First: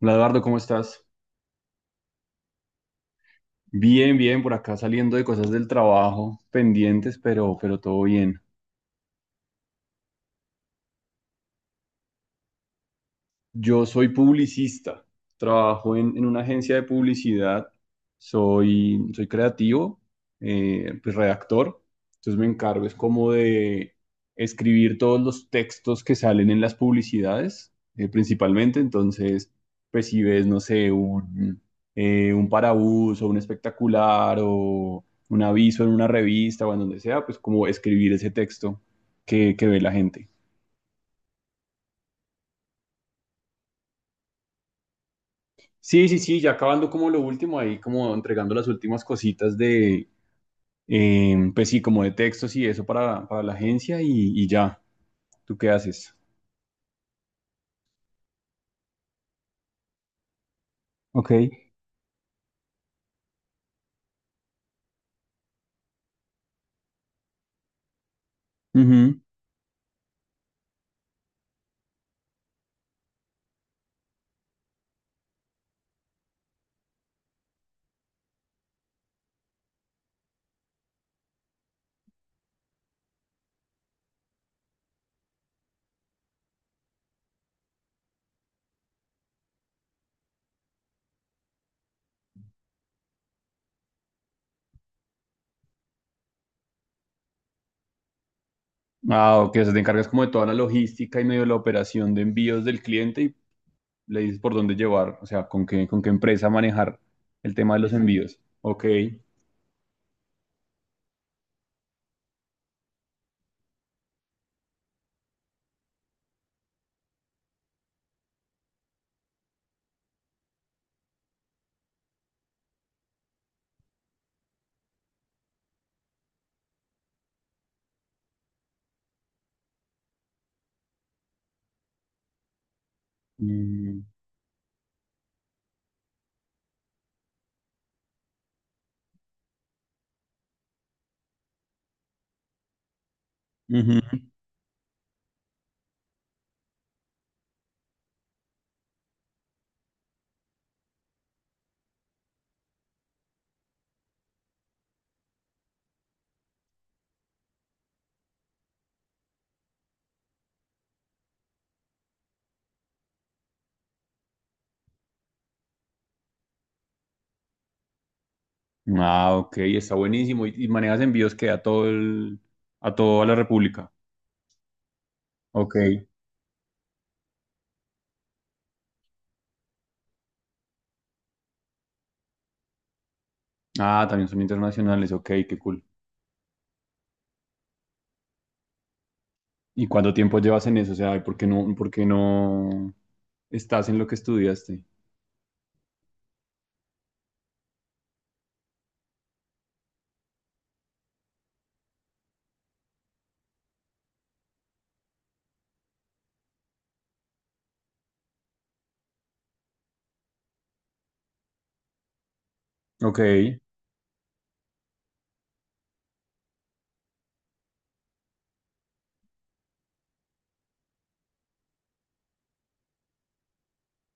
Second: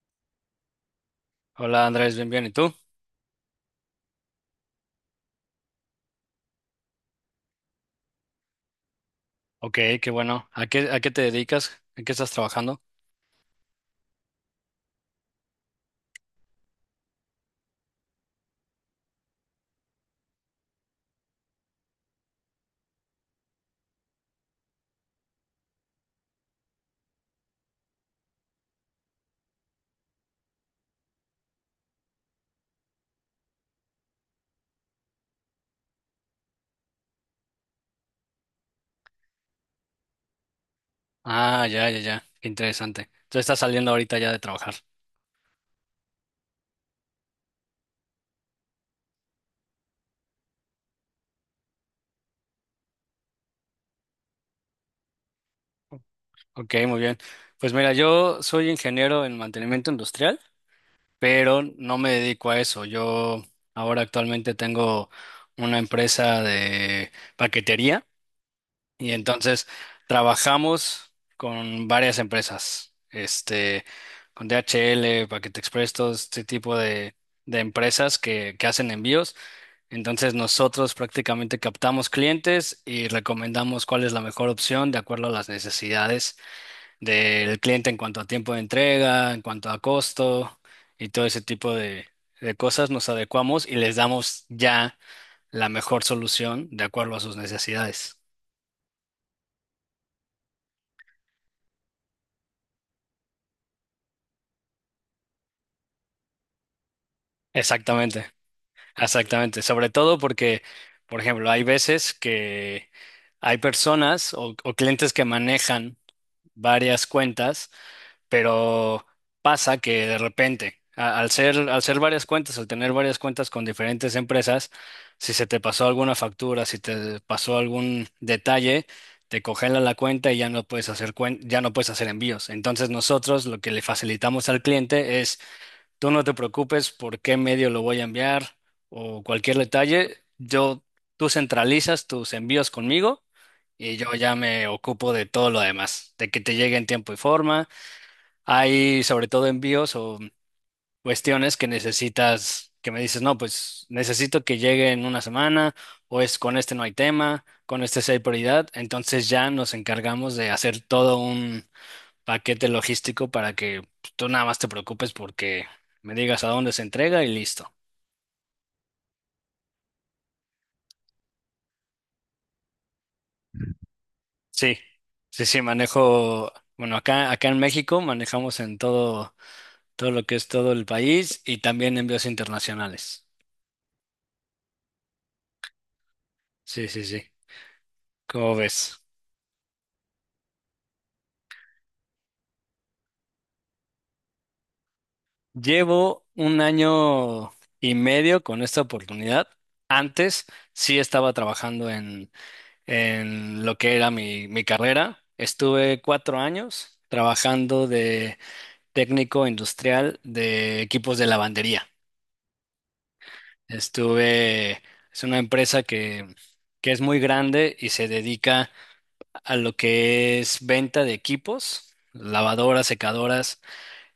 Hola, Eduardo, ¿cómo estás? Hola Andrés, bien, bien. ¿Y tú? Bien, bien, por acá saliendo de cosas del trabajo pendientes, pero todo bien. Ok, qué bueno. A qué te dedicas? ¿En qué estás trabajando? Yo soy publicista, trabajo en una agencia de publicidad, soy creativo, pues redactor, entonces me encargo es como de escribir todos los textos que salen en las publicidades, principalmente, entonces, pues si ves, no sé, un parabús o un espectacular o un aviso en una revista o en donde sea, pues como escribir ese texto que ve la gente. Ah, ya, ya, ya. Qué interesante. Entonces estás saliendo ahorita ya de trabajar. Sí, sí, sí, ya acabando como lo último ahí, como entregando las últimas cositas pues sí, como de textos y eso para la agencia y ya, ¿tú qué haces? Ok, muy bien. Pues mira, yo soy ingeniero en mantenimiento industrial, Ok. pero no me dedico a eso. Yo ahora actualmente tengo una empresa de paquetería. Y Ujú. entonces trabajamos con varias empresas, con DHL, Paquete Express, todo este tipo de empresas que hacen envíos. Entonces nosotros prácticamente captamos clientes y recomendamos cuál es la mejor opción de acuerdo a las necesidades del cliente en cuanto a tiempo de entrega, en cuanto a costo y todo ese tipo de cosas. Nos adecuamos y les damos ya la mejor solución de acuerdo a sus necesidades. Ah, ok, o sea, te encargas como de toda la logística y medio la operación de envíos del cliente y le dices por dónde llevar, o sea, con qué empresa manejar el tema de los Exactamente. envíos. Ok. Exactamente, sobre todo porque, por ejemplo, hay veces que hay personas o clientes que manejan varias cuentas, pero pasa que de repente, al ser varias cuentas, al tener varias cuentas con diferentes empresas, si se te pasó alguna factura, si te pasó algún detalle, te congelan la cuenta y ya no puedes ya no puedes hacer envíos. Entonces nosotros lo que le Mm, facilitamos al cliente es: tú no te preocupes por qué medio lo voy a enviar o cualquier detalle. Yo, tú centralizas tus envíos conmigo y yo ujú. ya me ocupo de todo lo demás, de que te llegue en tiempo y forma. Hay sobre todo envíos o cuestiones que necesitas, que me dices, no, pues necesito que llegue en una semana o es con este no hay tema, con este sí hay prioridad. Entonces ya nos encargamos de hacer todo paquete logístico para que pues, tú nada más te preocupes porque me digas a dónde se entrega y listo. Ah, ok, está buenísimo. Y manejas envíos que a todo el, a toda la República? Sí, sí, sí, Ok. manejo, bueno, acá en México manejamos en todo, todo lo que es todo el país y también envíos internacionales. Ah, también son internacionales, ok, qué cool. Sí, sí, sí. ¿Cómo ves? ¿Y cuánto tiempo llevas en eso? O sea, ¿por qué no estás en lo que estudiaste? Llevo un año y medio con esta oportunidad. Antes sí estaba trabajando en lo que era mi, mi carrera. Estuve cuatro años trabajando de técnico industrial de equipos de lavandería. Ok, Estuve, es una empresa que es muy grande y se dedica a lo que es venta de equipos, lavadoras, secadoras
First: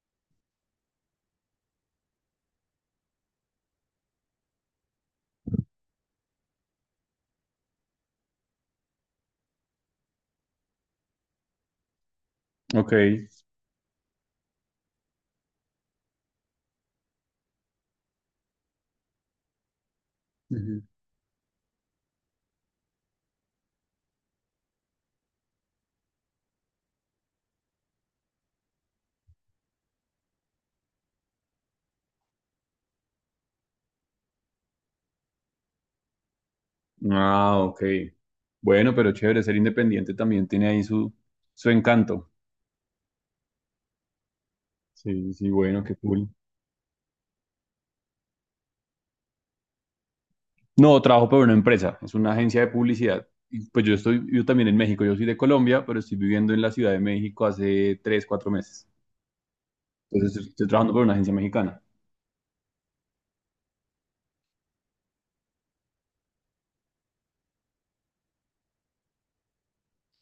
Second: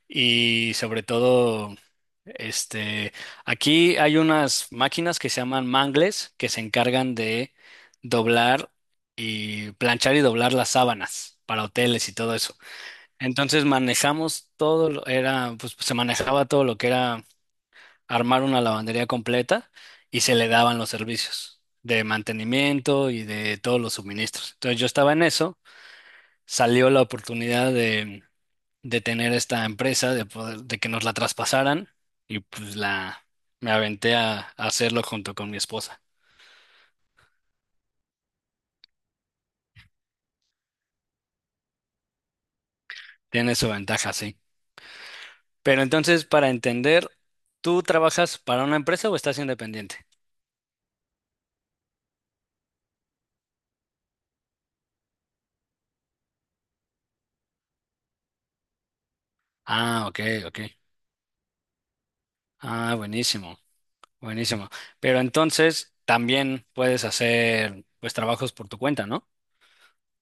y sobre todo, este, aquí hay unas máquinas que se llaman mangles que se encargan de doblar y planchar y doblar las sábanas para hoteles y todo eso. ok. Entonces manejamos todo, era, pues se manejaba todo lo que era armar una lavandería completa y se le daban Ujú. los servicios de mantenimiento y de todos los suministros. Entonces yo estaba en eso, salió la oportunidad de tener esta empresa, de poder, de que nos la traspasaran y pues la me aventé a hacerlo junto con mi esposa. Ah, ok. Bueno, pero chévere, ser independiente también tiene ahí su, su encanto. Tiene su ventaja, sí. Sí, sí, bueno, Pero qué entonces, cool. para entender, ¿tú trabajas para una empresa o estás independiente? No, trabajo para una empresa, es una agencia de publicidad. Y pues yo estoy, yo también en México, yo soy de Colombia, pero estoy viviendo en la Ciudad de México hace tres, cuatro meses. Ah, ok, Entonces ok. estoy trabajando para una agencia mexicana. Ah, buenísimo. Buenísimo. Pero entonces también puedes hacer pues trabajos por tu cuenta, ¿no?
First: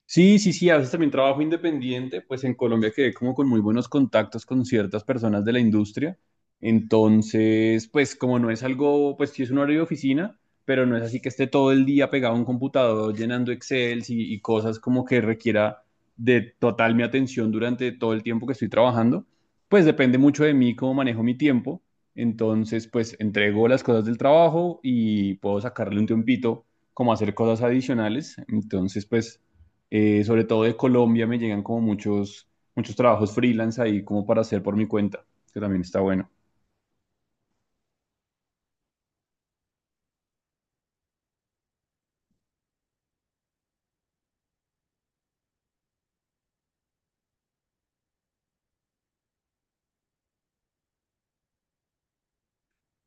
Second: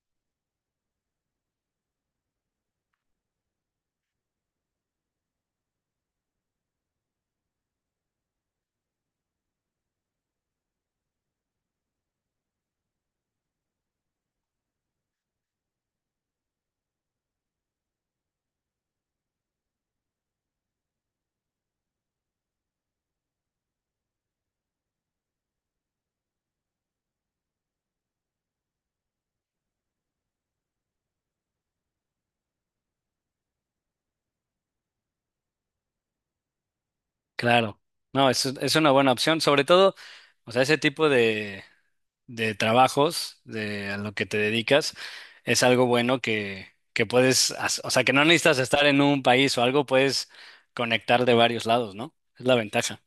Sí, sí, sí, a veces también trabajo independiente, pues en Colombia quedé como con muy buenos contactos con ciertas personas de la industria. Entonces, pues como no es algo, pues sí es un horario de oficina, pero no es así que esté todo el día pegado a un computador llenando Excel y cosas como que requiera de total mi atención durante todo el tiempo que estoy trabajando. Pues depende mucho de mí cómo manejo mi tiempo. Entonces, pues entrego las cosas del trabajo y puedo sacarle un tiempito como hacer cosas adicionales. Entonces, pues... sobre todo de Colombia me llegan como muchos trabajos freelance ahí como para hacer por mi cuenta, que también está bueno. Claro. No, es una buena opción. Sobre todo, o sea, ese tipo de trabajos de a lo que te dedicas es algo bueno que puedes, o sea, que no necesitas estar en un país o algo, puedes conectar de varios lados, ¿no? Es la ventaja.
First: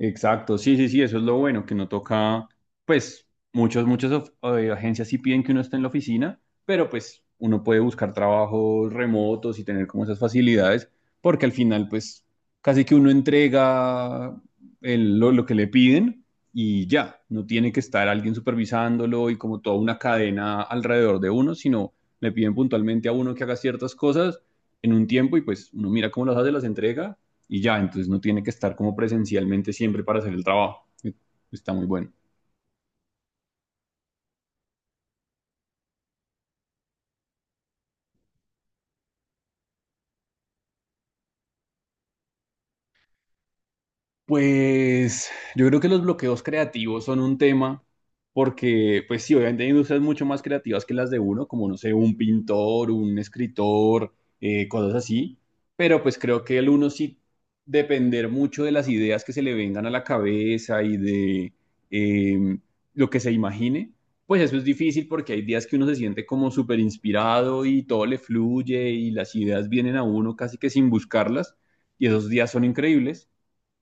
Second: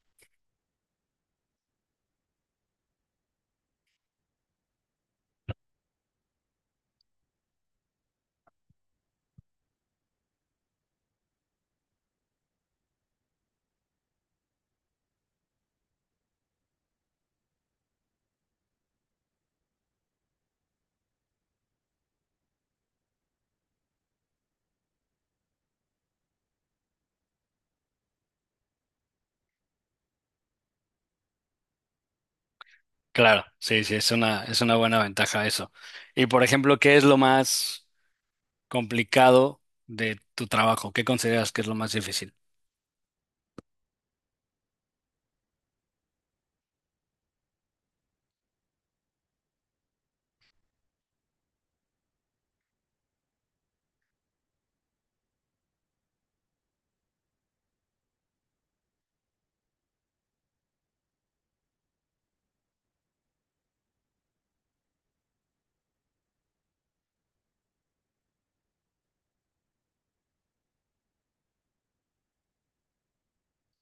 Exacto, sí, sí, sí, eso es lo bueno, que no toca, pues muchas agencias sí piden que uno esté en la oficina, pero pues uno puede buscar trabajos remotos y tener como esas facilidades, porque al final pues casi que uno entrega lo que le piden y ya, no tiene que estar alguien supervisándolo y como toda una cadena alrededor de uno, sino le piden puntualmente a uno que haga ciertas cosas en un tiempo y pues uno mira cómo las hace, las entrega y ya, entonces no tiene que estar como presencialmente siempre para hacer el trabajo. Está muy bueno. Claro, sí, sí, es una buena ventaja eso. Y por ejemplo, ¿qué es lo más complicado de tu trabajo? ¿Qué consideras que es lo más difícil? Pues yo creo que los bloqueos creativos son un tema porque, pues sí, obviamente hay industrias mucho más creativas que las de uno, como, no sé, un pintor, un escritor, cosas así, pero pues creo que el uno sí depender mucho de las ideas que se le vengan a la cabeza y de eh, lo que se imagine, pues eso es difícil porque hay días que uno se siente como súper inspirado y todo le fluye y las ideas vienen a uno casi que sin buscarlas y esos días son increíbles,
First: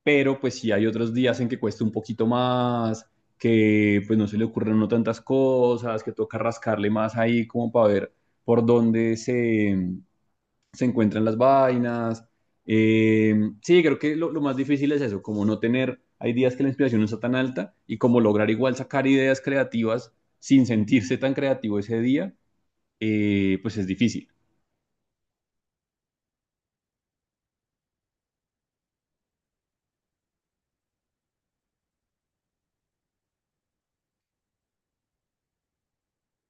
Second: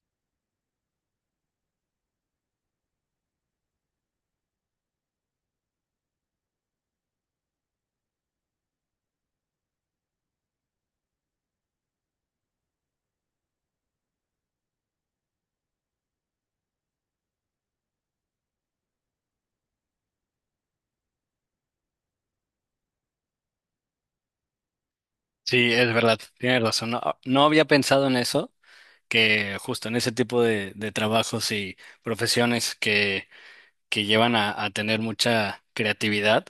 pero pues sí hay otros días en que cuesta un poquito más, que pues no se le ocurren no tantas cosas, que toca rascarle más ahí como para ver por se encuentran las vainas. Eh, sí, creo que más difícil es eso, como no tener, hay días que la inspiración no está tan alta y como lograr igual sacar ideas creativas sin sentirse tan creativo ese día, pues es difícil. Sí, es verdad, tienes razón. No, no había pensado en eso, que justo en ese tipo de trabajos y profesiones que llevan a tener mucha creatividad,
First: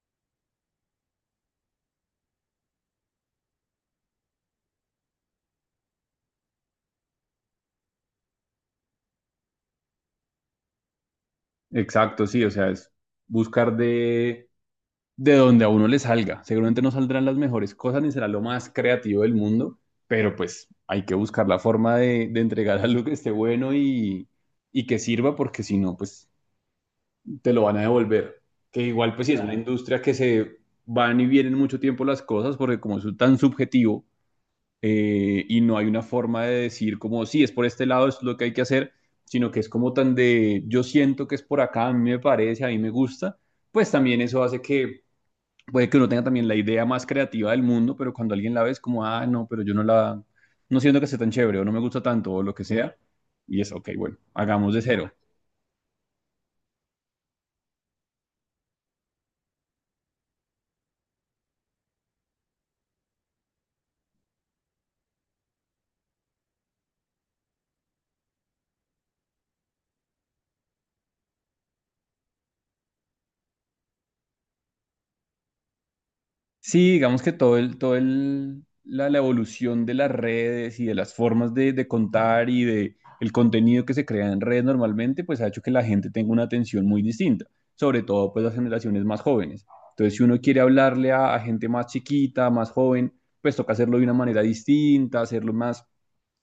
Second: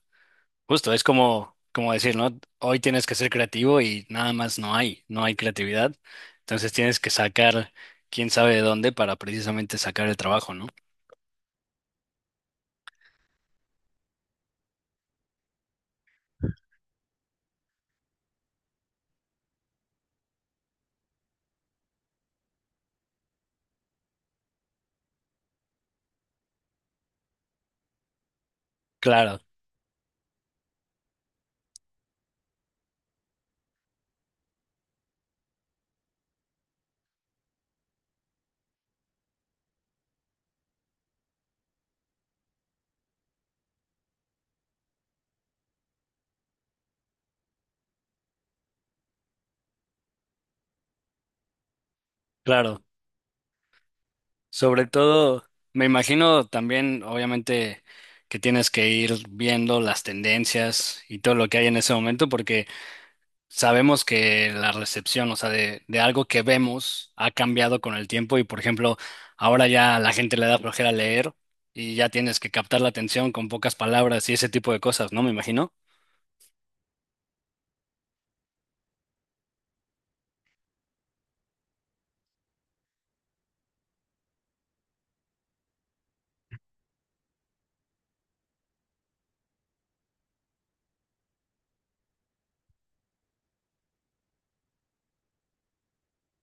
justo es como, como decir, ¿no? Hoy tienes que ser creativo y nada más no hay, no hay creatividad. Entonces tienes que sacar quién sabe de dónde para precisamente sacar el trabajo, ¿no? Exacto, sí, o sea, es buscar de donde a uno le salga. Seguramente no saldrán las mejores cosas ni será lo más creativo del mundo, pero pues hay que buscar la forma de entregar algo que esté bueno y que sirva, porque si no, pues te lo van a devolver. Que igual, pues si es Claro, una Claro. industria que se van y vienen mucho tiempo las cosas, porque como es tan subjetivo, y no hay una forma de decir como, sí, es por este lado, es lo que hay que hacer, sino que es como tan de, yo siento que es por acá, a mí me parece, a mí me gusta, pues también eso hace que puede que uno tenga también la idea más creativa del mundo, pero cuando alguien la ve es como, ah, no, pero yo no la, no siento que sea tan chévere o no me gusta tanto o lo que claro. sea. Y es, ok, bueno, hagamos de Sobre cero. todo, me imagino también, obviamente, que tienes que ir viendo las tendencias y todo lo que hay en ese momento, porque sabemos que la recepción, o sea, de algo que vemos ha cambiado con el tiempo y, por ejemplo, ahora ya a la gente le da flojera leer y ya tienes que captar la atención con pocas palabras y ese tipo de cosas, ¿no? Me imagino. Sí, digamos que la evolución de las redes y de las formas de contar y de el contenido que se crea en red normalmente, pues ha hecho que la gente tenga una atención muy distinta, sobre todo pues las generaciones más jóvenes. Entonces, si uno quiere hablarle a gente más chiquita, más joven, pues toca hacerlo de una manera distinta, hacerlo más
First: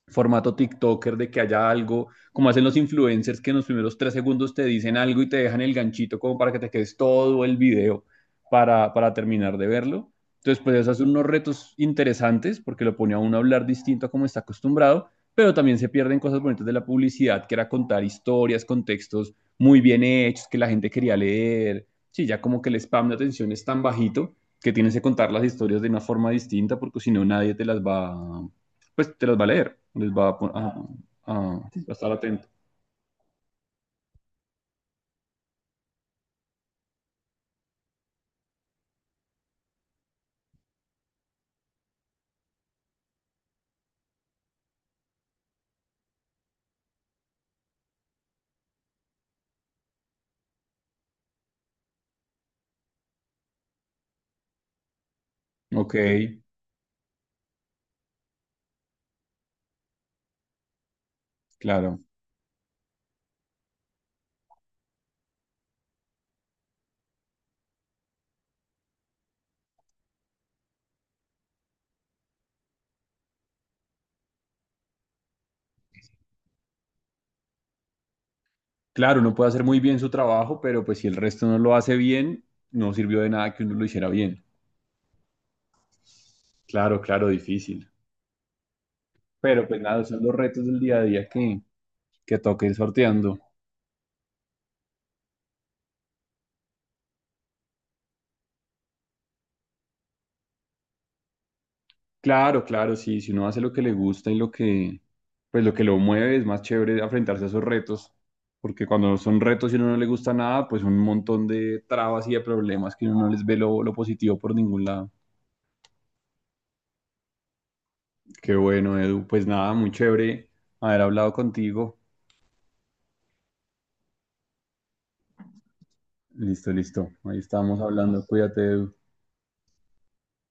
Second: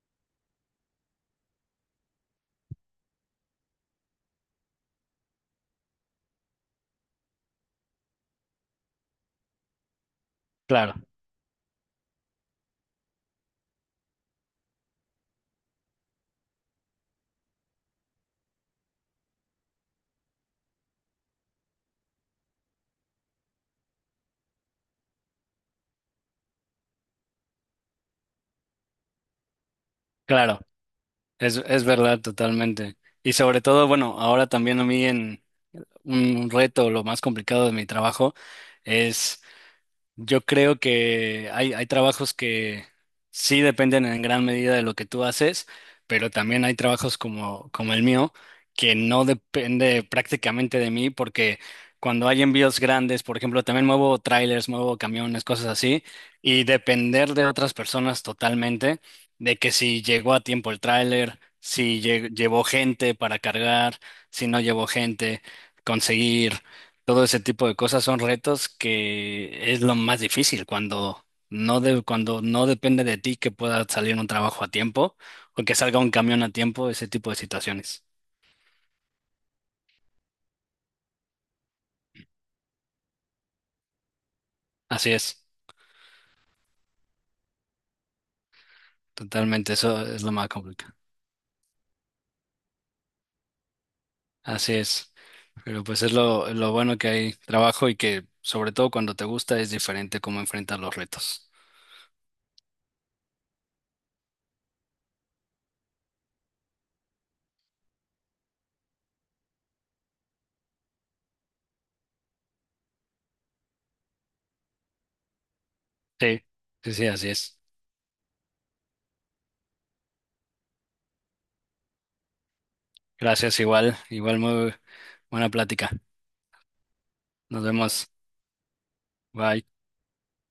formato TikToker de que haya algo, como hacen los influencers que en los primeros tres segundos te dicen algo y te dejan el ganchito como para que te quedes todo el video para terminar de verlo. Entonces, pues eso Claro, hace unos retos interesantes porque lo pone a uno a hablar distinto a como está acostumbrado, pero también se pierden cosas bonitas de la publicidad, que era contar historias, contextos muy bien hechos, que la gente quería leer. Sí, ya como que el spam de atención es tan bajito que tienes que contar las historias de una forma distinta porque si no nadie te las va, pues te las va a leer, les va a, pon- claro, a- a- va es a estar verdad atento. totalmente. Y sobre todo, bueno, ahora también a mí en un reto, lo más complicado de mi trabajo es... Yo creo que hay trabajos que sí dependen en gran medida de lo que tú haces, pero también hay trabajos como, como el mío que no depende prácticamente de mí porque cuando hay envíos grandes, por ejemplo, también muevo trailers, muevo camiones, cosas Ok, así, y depender de otras personas totalmente, de que si llegó a tiempo el tráiler, claro. si llevó gente para cargar, si no llevó gente, conseguir. Todo ese tipo de cosas son retos que es lo más difícil cuando cuando no depende de ti que pueda salir un trabajo a tiempo o que salga un camión a tiempo, ese tipo de situaciones. Claro, uno puede hacer muy bien su trabajo, pero pues si el resto no lo hace bien, no sirvió de nada que uno lo hiciera bien. Así es, Claro, claro, difícil. Pero totalmente, pues nada, eso son es lo los más retos del complicado. día a día que toca ir sorteando. Así es, pero pues es lo bueno que hay trabajo y que sobre todo cuando te gusta es diferente cómo enfrentar los retos. Claro, claro, sí, si uno hace lo que le gusta y lo pues lo que lo mueve, es más chévere enfrentarse a esos retos, porque cuando son retos y a uno no le gusta nada, pues un montón de trabas y de problemas que uno no les ve lo positivo por ningún lado. Sí, sí, sí, así es. Qué bueno, Edu. Pues nada, muy chévere haber hablado contigo. Gracias, igual, igual muy buena plática. Listo, listo. Ahí Nos estamos vemos. hablando. Cuídate, Edu. Bye.